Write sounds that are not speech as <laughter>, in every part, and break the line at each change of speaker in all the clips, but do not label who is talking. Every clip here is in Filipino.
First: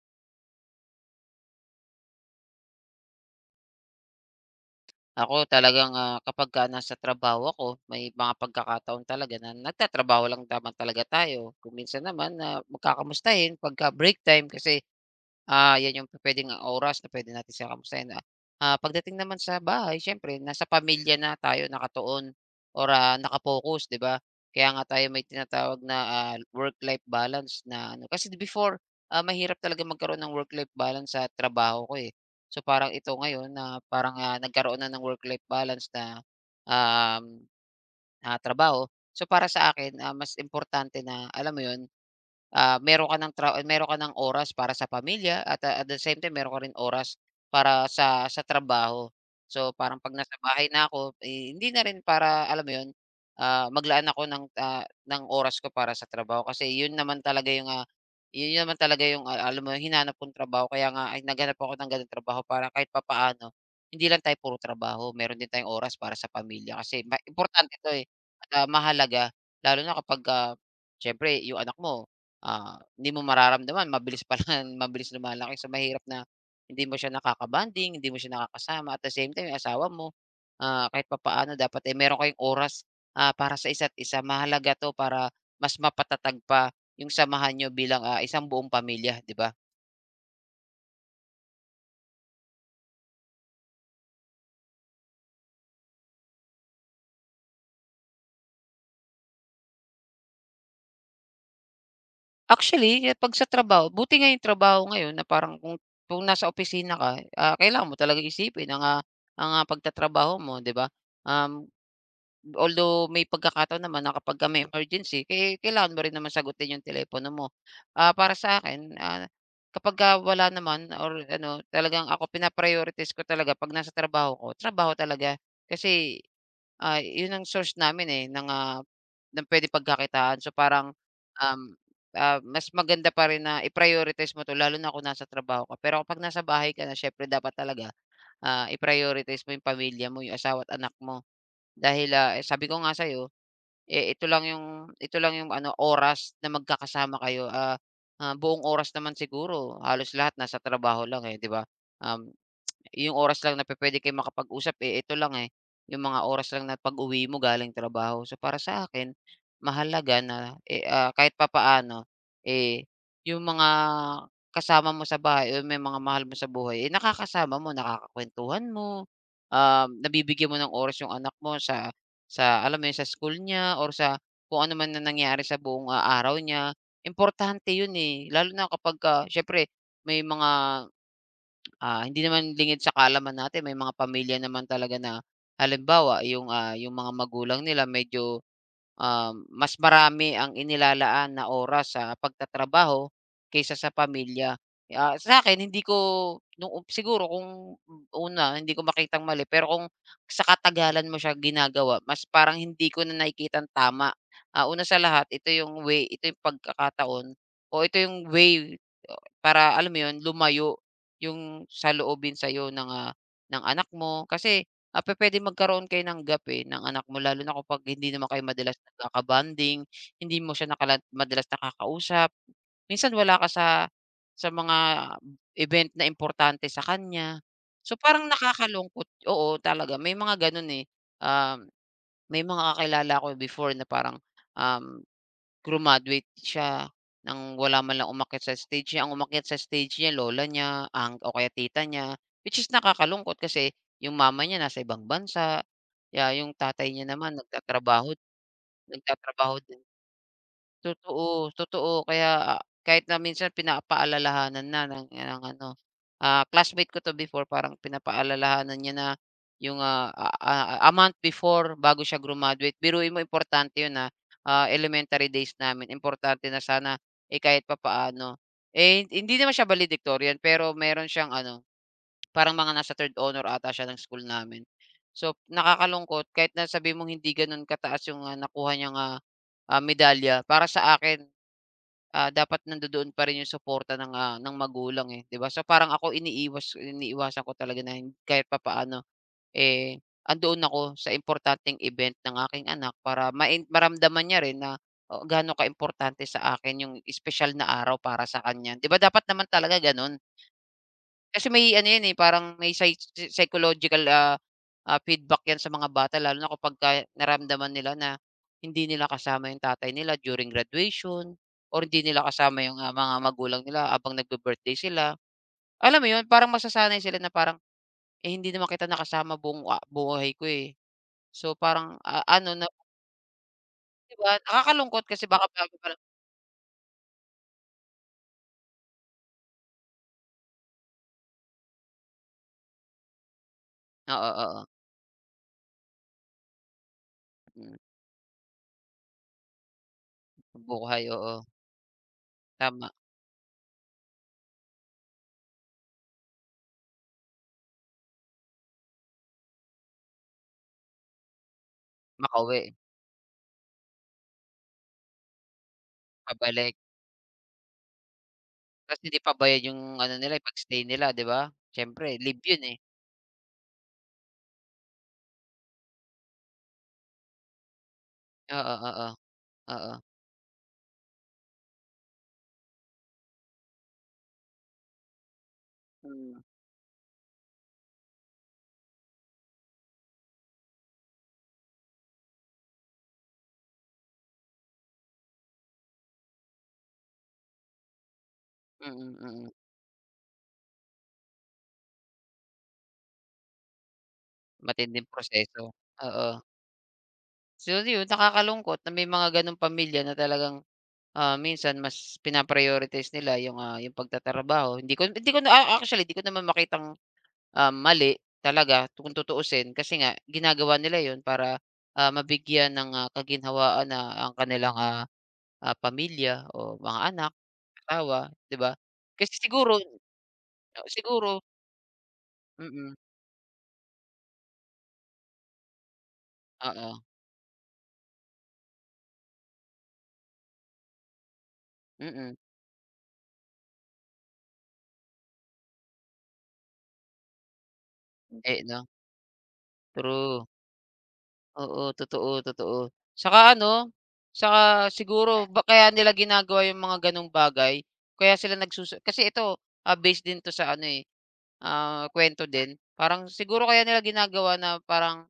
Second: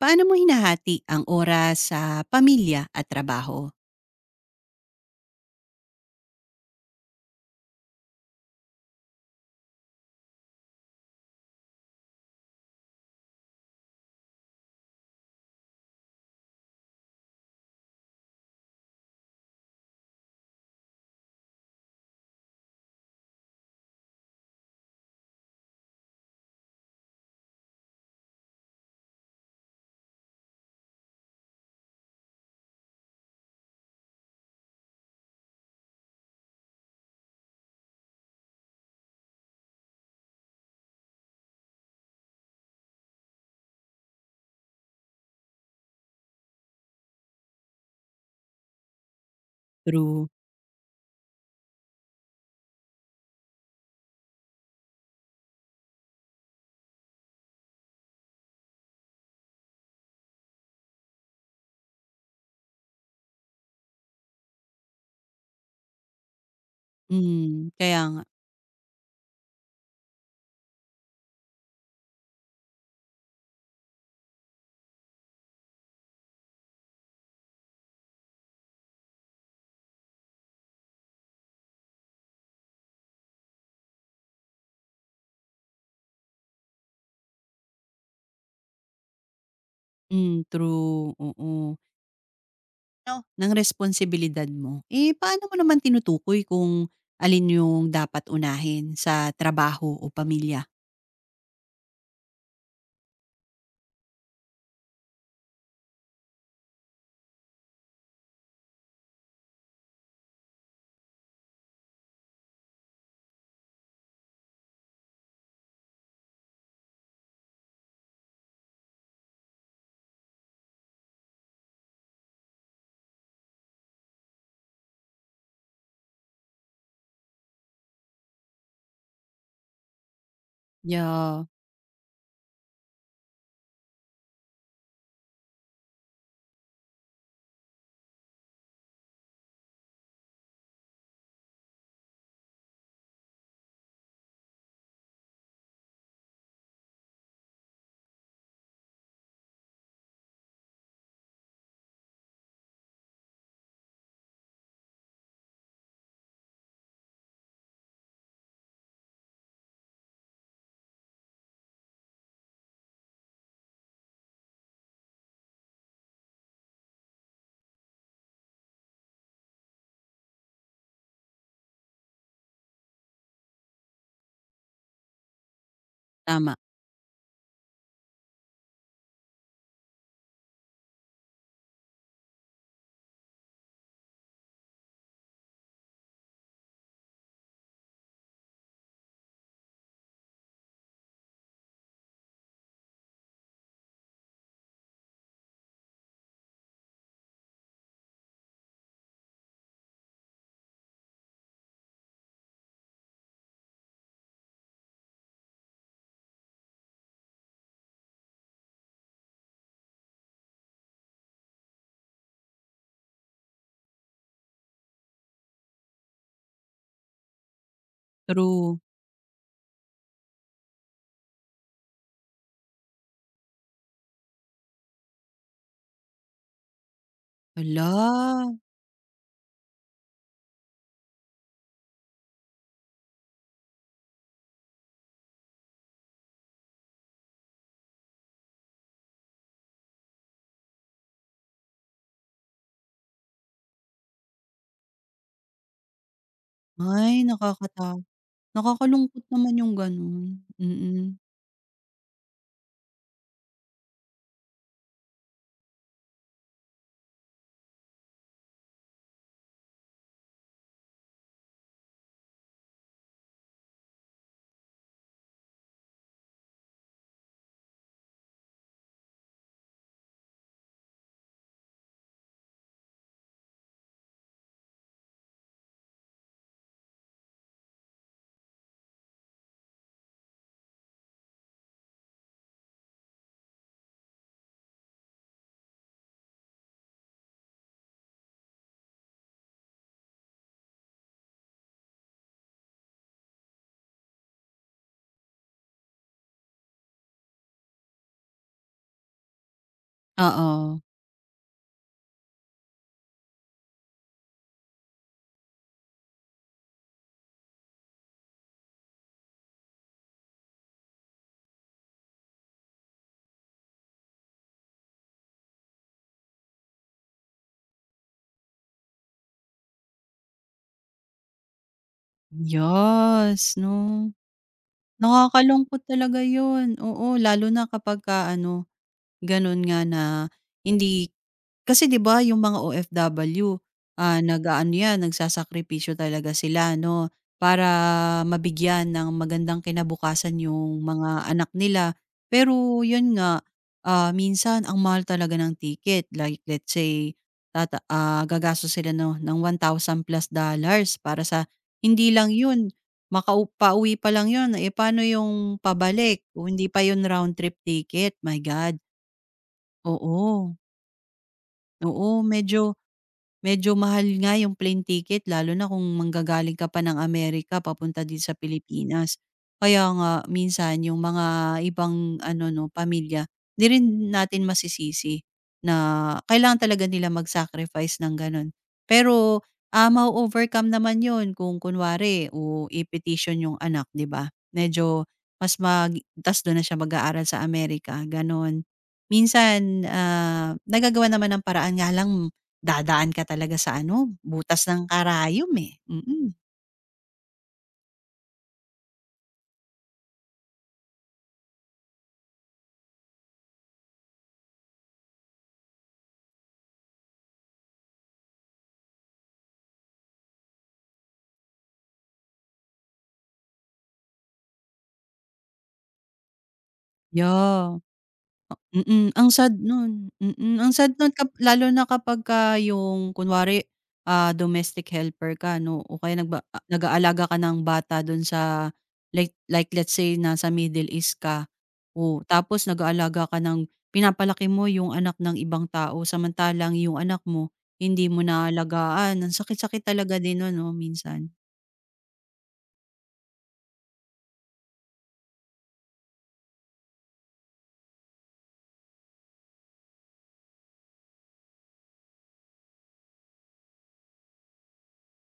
Paano mo hinahati ang oras sa pamilya at trabaho?
Ako talagang, kapagka nasa trabaho ako, may mga pagkakataon talaga na nagtatrabaho lang naman talaga tayo. Kung minsan naman na magkakamustahin pagka break time kasi 'yan yung pupuwedeng oras na pwede natin siya kamustahin, pagdating naman sa bahay siyempre nasa pamilya na tayo nakatuon or, naka 'di ba? Kaya nga tayo may tinatawag na, work-life balance na ano kasi before, mahirap talaga magkaroon ng work-life balance sa trabaho ko, eh. So, parang ito ngayon na parang, nagkaroon na ng work-life balance na, um, trabaho. So, para sa akin, mas importante na alam mo 'yun, meron ka ng tra meron ka ng oras para sa pamilya at, at the same time meron ka rin oras para sa trabaho. So, parang 'pag
True.
nasa bahay na ako, eh, hindi na rin para alam mo 'yun, maglaan ako ng, ng oras ko para sa trabaho kasi 'yun naman talaga yung, 'yun naman talaga yung, alam mo hinanap kong trabaho kaya nga ay naghanap ako ng gano'ng trabaho para kahit papaano hindi lang tayo puro trabaho, meron din tayong oras para sa pamilya kasi ma
Hmm,
importante 'to,
kaya
eh.
nga.
Mahalaga lalo na kapagka siyempre yung anak mo, hindi mo mararamdaman mabilis pala <laughs> mabilis lumalaki. So, mahirap na hindi mo siya nakakabanding, hindi mo siya nakakasama at the same time yung asawa mo, kahit papaano dapat, eh, meron kayong oras, para sa isa't isa. Mahalaga 'to para mas mapatatag pa yung samahan niyo bilang, isang buong pamilya, 'di ba?
Hmm, true, oo. No. Ng responsibilidad mo. Eh, paano mo naman tinutukoy kung alin yung dapat unahin sa trabaho o pamilya?
Actually, eh, 'pag sa trabaho buti nga yung trabaho ngayon na parang kung nasa opisina ka, kailangan mo talaga isipin ang, ang, pagtatrabaho mo, 'di ba? Um, although may pagkakataon naman na kapagka may emergency, eh, kailangan mo rin naman sagutin yung telepono mo. Para sa akin, kapagka wala naman or ano, talagang ako pina ko talaga 'pag nasa trabaho ko, trabaho talaga. Kasi, yun ang source namin, eh, ng, ng pwede pagkakitaan. So, parang,
Yeah,
um ah, mas maganda pa rin na i-prioritize mo 'to lalo na kung nasa trabaho ka. Pero kapag nasa bahay ka na siyempre dapat talaga, i-prioritize mo yung pamilya mo, yung asawa at anak mo. Dahil, eh, sabi ko nga sa'yo, eh, ito lang yung ano, oras na magkakasama kayo. Buong oras naman siguro halos lahat nasa trabaho lang, eh, 'di ba? Um yung oras lang na pupuwede kayong makapag-usap, eh, ito lang, eh, yung mga oras lang na pag-uwi mo galing trabaho. So, para sa akin mahalaga na, eh, kahit papaano, eh, yung mga kasama mo sa bahay o may mga mahal mo sa buhay, eh, nakakasama mo, nakakakuwentuhan mo, nabibigyan mo ng oras yung anak mo sa alam mo yun, sa school niya or sa kung ano man na nangyari sa buong, araw
tama,
niya. Importante yun, eh, lalo na kapagka siyempre may mga hindi naman lingid sa kaalaman natin may mga pamilya naman talaga na halimbawa yung, yung mga magulang nila medyo, mas marami ang inilalaan na oras sa pagtatrabaho kaysa sa pamilya. Sa akin hindi ko nung siguro kung una hindi ko makitang mali pero kung sa katagalan mo siya ginagawa mas parang hindi ko na nakikitang tama. Una sa lahat ito yung way, ito yung pagkakataon o ito yung way para alam mo yun, lumayo yung saloobin sa'yo ng, ng anak mo kasi, pupuwedeng magkaroon kayo ng gap, eh, ng anak mo lalo na kapag hindi naman kayo madalas
true.
nagkaka hindi mo siya nakala madalas nakakausap. Minsan wala ka sa mga event na importante sa kanya. So, parang
Hala!
nakakalungkot oo, talaga may mga gano'n, eh. Um, may mga kakilala ko before na parang, um grumaduate siya ng wala man lang umakyat sa stage niya. Ang umakyat sa stage niya lola niya, ang o kaya tita niya, which is nakakalungkot kasi yung mama niya nasa ibang bansa, kaya yung tatay niya
Ay,
naman nagtatrabaho
nakakalungkot
nagtatrabaho
naman yung gano'n, mm.
Totoo, totoo. Kaya, kahit na minsan pinapaalalahanan na ng ano, classmate ko 'to before parang pinapaalalahanan niya na yung, a month before bago siya graduate. Biruin mo importante 'yun, na elementary days namin importante na sana, eh, kahit papaano. Eh, hindi naman siya valedictorian pero meron siyang ano, parang mga nasa third honor ata siya ng school namin. So, nakakalungkot kahit na sabi mong hindi gano'n kataas yung, nakuha niyang, medalya para sa akin, dapat nandodoon pa rin yung suporta ng, ng magulang, eh, 'di ba? So, parang ako iniiwas iniiwasan ko talaga na hin- kahit papaano, eh, andoon ako sa importanteng event ng aking anak para main maramdaman niya rin na, oh, gaano ka importante sa akin yung special na araw para sa kanya. 'Di ba dapat naman talaga gano'n?
Oo,
Kasi may ano 'yan, eh, parang may psy psychological, feedback 'yan sa mga bata lalo na kapagka naramdaman nila na hindi nila kasama yung tatay nila during graduation or hindi nila kasama yung, mga magulang nila abang nagbi-birthday sila. Alam mo 'yun, parang masasanay sila na parang, "Eh, hindi naman kita nakasama buong, buhay ko, eh." So, parang, ano na
yes, 'no?
'di ba, nakakalungkot kasi baka bago
Nakakalungkot
pa lang
talaga 'yun, oo. Lalo na kapagka ano, gano'n nga na hindi kasi 'di ba yung mga OFW,
oo, oo, oo.
nag-aano 'yan, nagsasakripisyo talaga sila 'no, para
Mm,
mabigyan ng magandang kinabukasan yung
buhay,
mga
oo,
anak nila. Pero
tama,
yun nga, minsan ang mahal talaga ng ticket, like let's say gagastos sila no ng $1,000+ para sa hindi lang yun,
makauwi,
pauwi pa lang yun, eh, paano yung pabalik kung hindi
pabalik.
pa yun round trip ticket, my God.
Tas hindi pa bayad yung ano nila, eh,
Oo,
pag-stay nila, 'di ba? Siyempre
oo.
leave yun,
medyo
eh.
Medyo mahal nga yung plane ticket lalo na kung manggagaling ka pa ng Amerika papunta dito sa
Oo, oo,
Pilipinas. Kaya
oo.
nga minsan yung mga ibang ano 'no, pamilya, 'di rin natin masisisi na
Hmm,
kailangan talaga nila mag-sacrifice ng gano'n. Pero, mao-overcome naman 'yun kung kunwari o i-petition yung anak, 'di ba? Medyo mas mag ta's do'n na siya mag-aaral sa Amerika, gano'n.
mm, mm.
Minsan, nagagawan naman ng paraan, nga lang dadaan ka talaga sa ano, butas ng
Matinding
karayom,
proseso,
eh,
oo.
mm.
So, yun nakakalungkot na may mga gano'ng pamilya na talagang, minsan mas pina-prioritize nila yung, yung pagtatrabaho. Hindi ko na a actually, 'di ko naman makitang mali talaga kung tutuusin kasi nga ginagawa nila yon para, mabigyan ng, kaginhawaan na ang kanilang, pamilya o mga anak,
Yeah,
asawa, 'di ba?
ang
Kasi
sad
siguro
nun. Ang sad nun
siguro
lalo na kapagka
mm,
yung kunwari, domestic helper ka 'no o kaya nagba a
oo,
nag-aalaga ka ng bata dun sa like let's say nasa Middle East ka, oh,
mm,
tapos nag-aalaga ka ng, pinapalaki mo yung anak ng ibang tao samantalang yung anak mo hindi mo
eh, 'no,
naalagaan, ang sakit-sakit talaga din
true.
nun 'no minsan.
Oo, totoo, totoo. Saka ano, saka siguro ba kaya nila ginagawa yung mga gano'ng bagay, kaya sila nagsusu kasi ito, based din 'to sa ano, eh, kwento din. Parang siguro kaya nila ginagawa na parang,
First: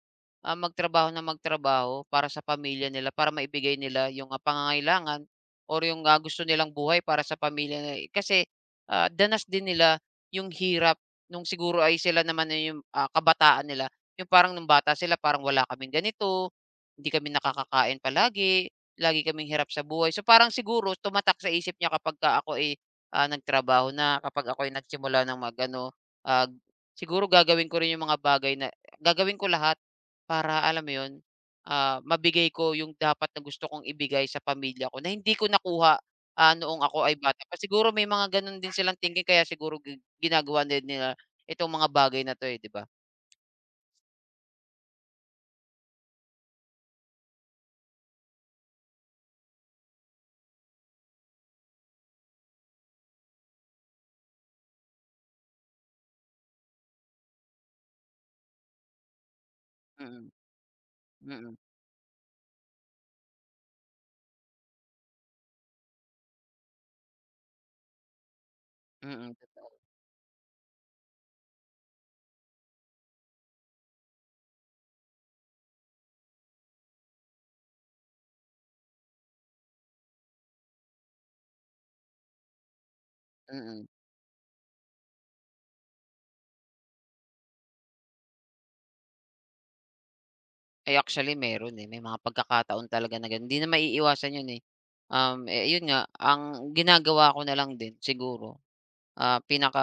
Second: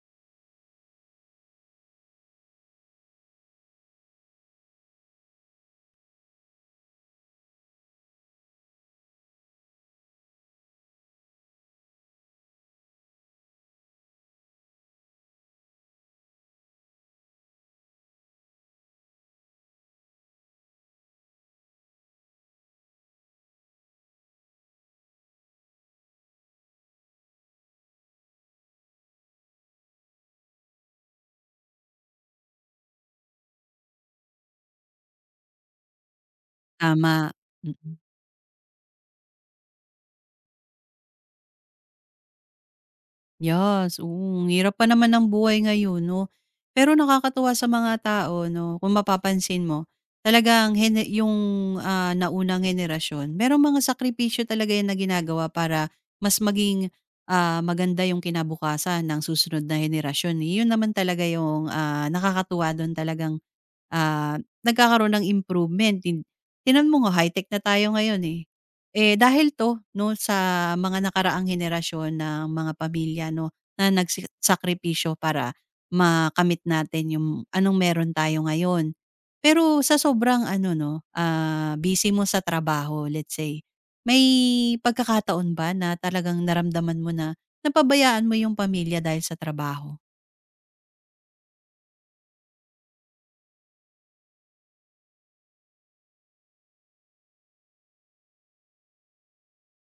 magtrabaho nang magtrabaho para sa pamilya nila, para maibigay nila yung, pangangailangan or yung, gusto nilang buhay para sa pamilya nila, eh. Kasi, danas din nila yung hirap nung siguro ay sila naman na yung, kabataan nila. Yung parang nung bata sila parang wala kaming ganito, hindi kami nakakakain palagi, lagi kaming hirap sa buhay. So parang siguro tumatak sa isip niya kapagka ako ay, nagtrabaho na, kapag ako'y nagsimula ng mag-ano, ah, siguro gagawin ko rin yung mga bagay na gagawin ko lahat para alam mo 'yun, mabigay ko yung dapat na gusto kong ibigay sa pamilya ko na hindi ko nakuha, noong ako ay
Tama,
bata pa.
mm.
Siguro may mga gano'n din silang thinking kaya siguro gi ginagawa din nila itong mga bagay na 'to, eh, 'di ba?
Yes, oo. Ang hirap pa naman ng buhay ngayon 'no. Pero nakakatuwa sa mga tao 'no, kung mapapansin mo talagang yung, naunang henerasyon merong mga sakripisyo talaga yan na ginagawa para mas maging, maganda yung kinabukasan ng susunod na
Mm,
henerasyon. Yun naman talaga
mm.
yung, nakakatuwa dun talagang nagkakaroon ng improvement. Tingnan mo nga, high-tech na tayo ngayon, eh. Eh,
Mm,
dahil
totoo,
'to 'no sa mga nakaraang henerasyon ng mga pamilya 'no, na sakripisyo para makamit natin yung anong meron tayo ngayon. Pero sa sobrang ano 'no, busy mo sa trabaho, let's say,
mm.
may pagkakataon ba na talagang naramdaman mo na napabayaan mo yung pamilya dahil sa trabaho?
Ay, actually meron, eh, may mga pagkakataon talaga na gano'n, hindi na maiiwasan 'yun, eh. Eh, yun nga, ang ginagawa ko na lang din siguro, pinaka,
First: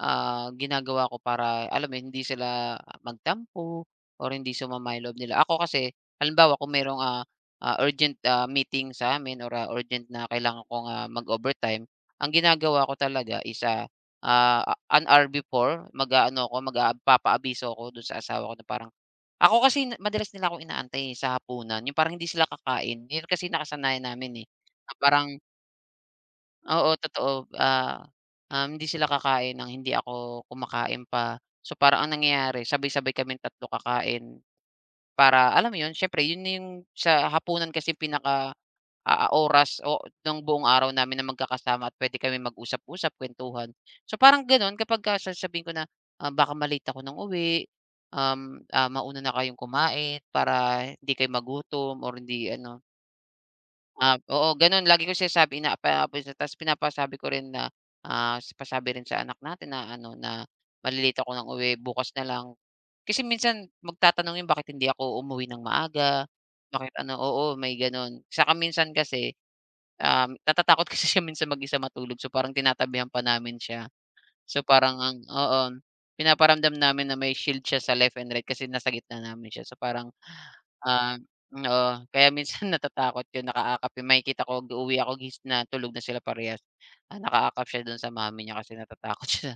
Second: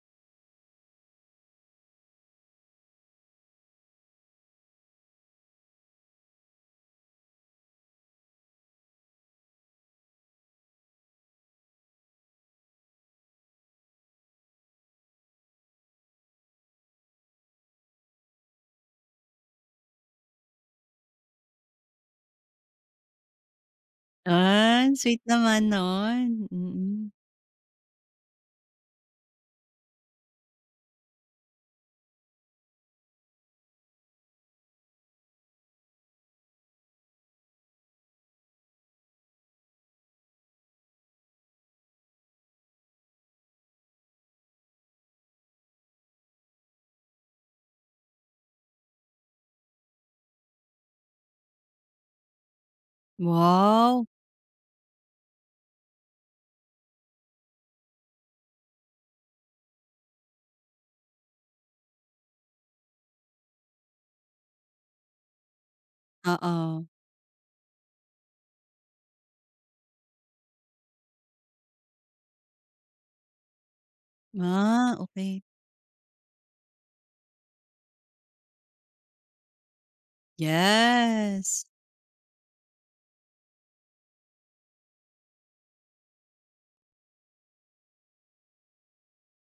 ginagawa ko para alam mo 'yun, hindi sila magtampo or hindi sumama yung loob nila. Ako kasi halimbawa kung merong, urgent, meeting sa'min or, urgent na kailangan kong, mag-overtime, ang ginagawa ko talaga is, ah, an hour before mag-aano ako, mag papaabiso ako dun sa asawa ko na parang ako kasi na- madalas nila ako inaantay, eh, sa hapunan yung parang hindi sila kakain, yun kasi nakasanayan namin, eh, na
Sweet
parang
naman no'n.
oo,
Mm.
totoo, hindi sila kakain ng hindi ako kumakain pa. So, parang ang nangyayari sabay-sabay kami tatlo kakain. Para alam mo 'yun, siyempre 'yun na 'yung sa hapunan kasi pinaka, oras o ng buong araw namin na magkakasama at puwede kami mag-usap-usap, kuwentuhan. So, parang gano'n kapagka sasabihin ko na, baka ma ako ng uwi, mauna na kayong kumain para hindi kayo magutom or hindi ano.
Wow,
Oo gano'n lagi ko sinasabi ina pa tas pinapasabi ko rin na, pasabi rin sa anak natin na ano na, "Malilate ako ng uwi bukas na lang." Kasi minsan magtatanong 'yun bakit hindi ako umuwi ng maaga,
oo.
bakit ano oo may gano'n. Saka minsan kasi, natatakot <laughs> kasi siya minsan mag-isa matulog so parang tinatabihan pa namin siya. So, parang ang
Okay.
oo, pinaparamdam namin na may shield siya sa left and right kasi nasa gitna namin siya. So, parang, ah
Yes.
oo, kaya minsan <laughs> natatakot 'yun, nakaakap 'yun. Makikita ko uuwi ako gis na tulog na sila parehas. Nakaakap siya do'n sa mommy niya kasi natatakot <laughs> siya.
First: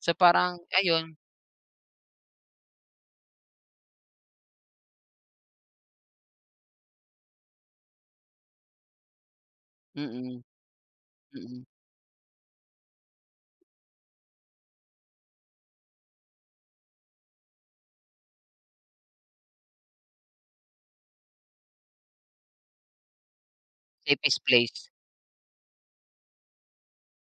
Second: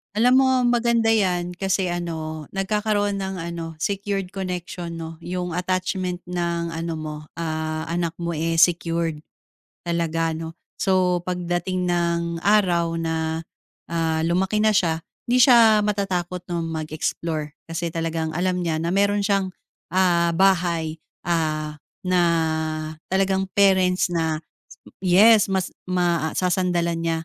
So,
Alam mo,
parang
maganda
ayun,
'yan kasi ano, nagkakaroon ng ano, secured connection 'no, yung attachment ng ano mo, anak mo, eh, secured talaga
mm,
'no. So,
mm,
pagdating ng araw na, lumaki na siya, hindi siya matatakot 'no mag-explore kasi talagang alam niya na meron siyang, bahay, ah, na talagang parents na.
safest place.
Yes, mas masasandalan niya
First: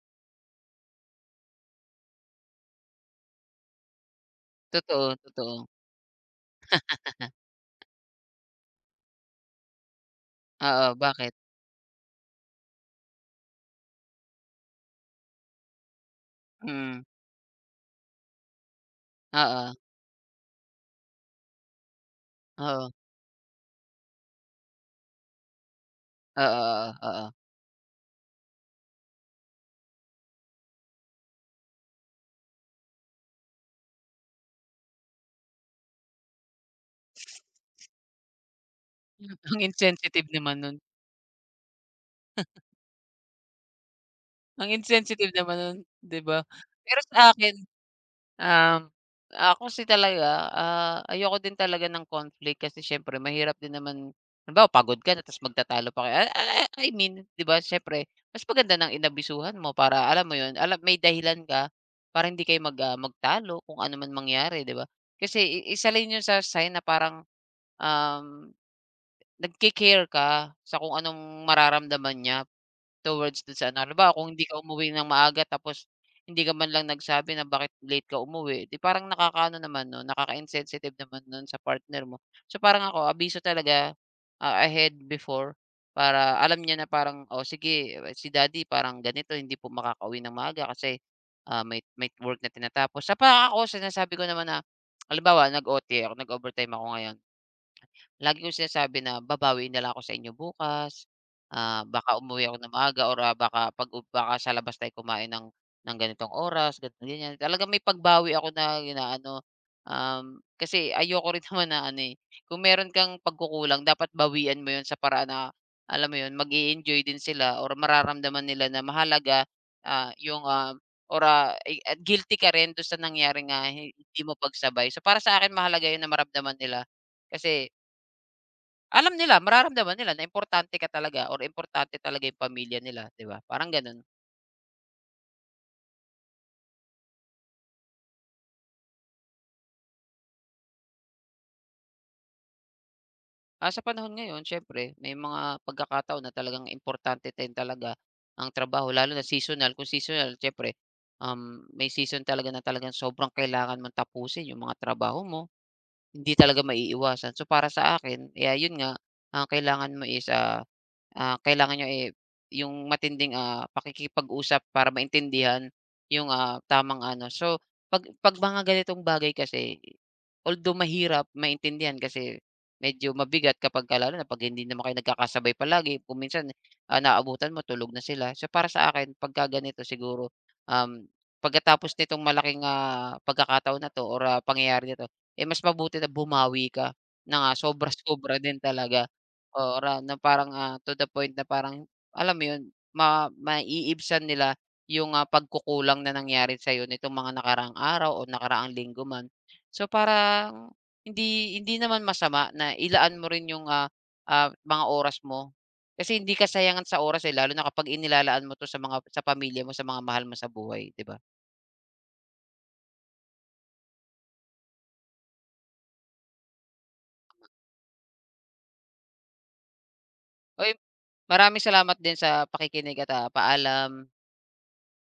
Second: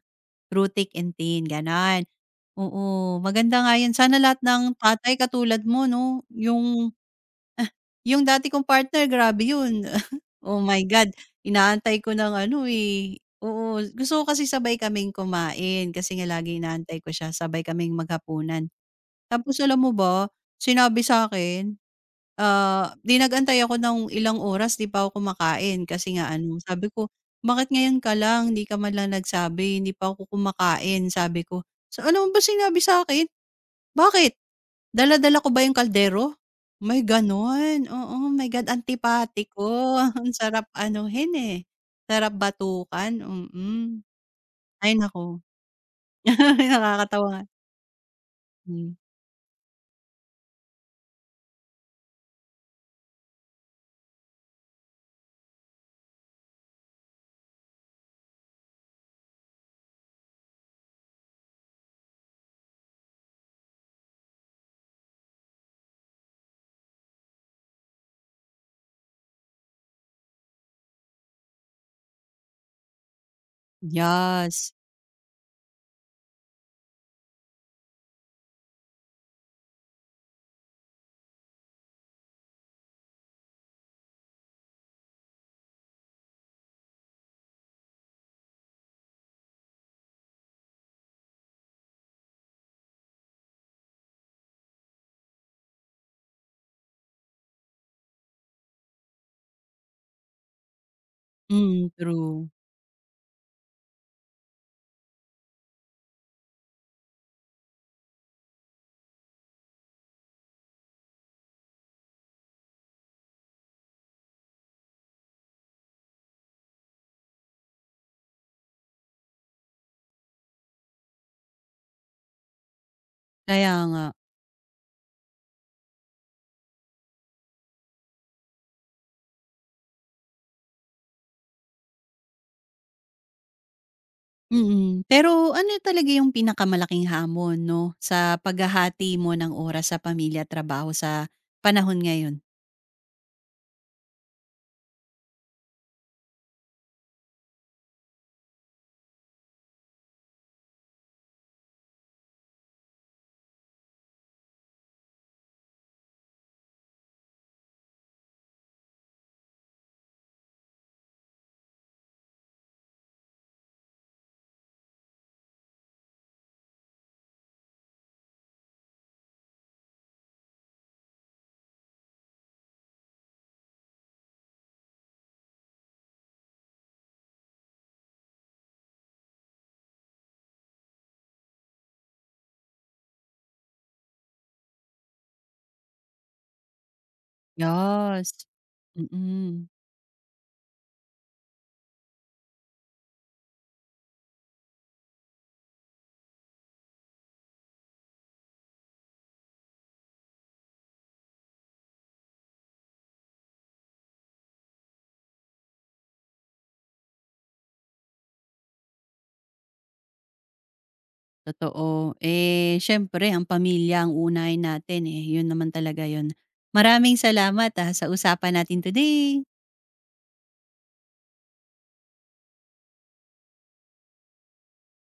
through thick and thin, gano'n. Oo, maganda nga 'yan. Sana lahat ng
Totoo,
tatay katulad
totoo.
mo 'no, yung
<laughs>
dati kong partner, grabe yun. <laughs> Oh my
Oo,
God,
bakit?
inaantay ko ng ano, eh, oo, gusto ko kasi sabay kaming kumain kasi nga lagi inaantay
Mm,
ko siya, sabay kaming maghapunan. Tapos,
oo,
alam mo ba, sinabi sa'kin,
oo,
'di ako ng ilang oras 'di pa ako kumakain kasi nga ano,
oo,
sabi ko,
oo, oo.
"Bakit ngayon ka lang, hindi ka man lang nagsabi, hindi pa ako kumakain," sabi ko. So, alam mo ba sinabi sa'kin? "Bakit? Dala-dala ko ba yung kaldero?" May gano'n, oo. My God, antipati
<laughs> Ang
ko. <laughs>
insensitive
Ang
naman
sarap
nun,
anuhin, eh, sarap batukan, mm.
ang
Ay
insensitive
naku,
naman nun, 'di ba?
<laughs>
Pero sa
nakakatawa,
akin
hmm.
Um, ah, ako kasi talaga, ayoko din talaga ng conflict kasi siyempre mahirap din naman halimbawa pagod ka na tapos magtatalo pa kayo. I mean, 'di ba siyempre mas maganda ng inabisuhan mo para alam mo 'yun, alam may dahilan ka para hindi kayo mag, magtalo kung ano man mangyari, 'di ba? Kasi i isa rin 'yun sa sign na parang, um, nagke-care ka sa kung anong mararamdaman niya. Towards dun sa ano, halimbawa kung hindi ka
Yes,
umuwi ng maaga tapos hindi ka man lang nagsabi na bakit late ka umuwi, 'di parang nakakaano naman nun, nakaka-insensitive naman nun sa partner mo. So, parang ako abiso talaga, ahead before para alam niya na parang, "Oh, sige eh, si daddy parang ganito hindi po makakauwi ng maaga kasi, may work na tinatapos." Sa pa ako sinasabi ko naman na halimbawa nag-OT ako, nag-overtime ako ngayon. Lagi kong sinasabi na babawi na lang ako sa inyo bukas,
mm,
baka umuwi
true.
ako ng maaga or, baka pag u baka sa labas tayo kumain ng ganitong oras, ganito, ganyan. Talagang may pagbawi ako na inaano, kasi ayoko rin <laughs> naman na ano, eh, kung meron kang pagkukulang dapat bawian mo yon sa paraan na, alam mo 'yun, mag enjoy din sila or mararamdaman nila na mahalaga, 'yung, or, i at guilty ka rin do'n sa nangyari nga
Kaya
hi-
nga,
hindi mo pagsabay. So, para sa akin mahalaga 'yun na maramdaman nila kasi alam nila, mararamdaman nila na importante ka talaga or importante talaga yung pamilya nila, 'di ba? Parang gano'n.
mm. Pero ano talaga yung pinakamalaking hamon 'no, sa paghahati mo ng oras sa pamilya at trabaho sa panahon ngayon?
Sa panahon ngayon siyempre may mga pagkakataon na talagang importante din talaga ang trabaho lalo na seasonal. Kung seasonal siyempre, may season talaga na talagang sobrang kailangan mong tapusin yung mga trabaho mo, hindi talaga maiiwasan. So, para sa akin, eh, ayun nga, ang kailangan mo is, kailangan niyo, eh, yung matinding, pakikipag-usap para maintindihan yung, tamang ano. So, 'pag mga ganitong bagay kasi, although mahirap maintindihan kasi medyo mabigat kapagka lalo na 'pag hindi naman kayo nagkakasabay palagi kung minsan, naabutan mo tulog na sila. So, para sa akin pagka ganito siguro, um, pagkatapos nitong malaking, pagkakataon na 'to or, pangyayari na 'to, eh, mas mabuti na bumawi ka na nga
Yes,
sobra-sobra din talaga
mm.
or, na parang, to the point na parang alam mo 'yun, ma maiibsan nila yung, pagkukulang na nangyari sa'yo nitong mga nakaraang araw o nakaraang linggo man. So, parang hindi hindi naman masama na ilaan mo rin yung, mga oras mo. Kasi hindi kasayangan sa oras, eh, lalo na kapag inilalaan mo 'to sa mga sa pamilya mo, sa mga mahal mo sa buhay, 'di ba?
Totoo. Eh, siyempre ang pamilya ang uunahin natin, eh, yun naman talaga yun. Maraming salamat, sa usapan natin today.
Uy, maraming salamat din sa pakikinig at, paalam.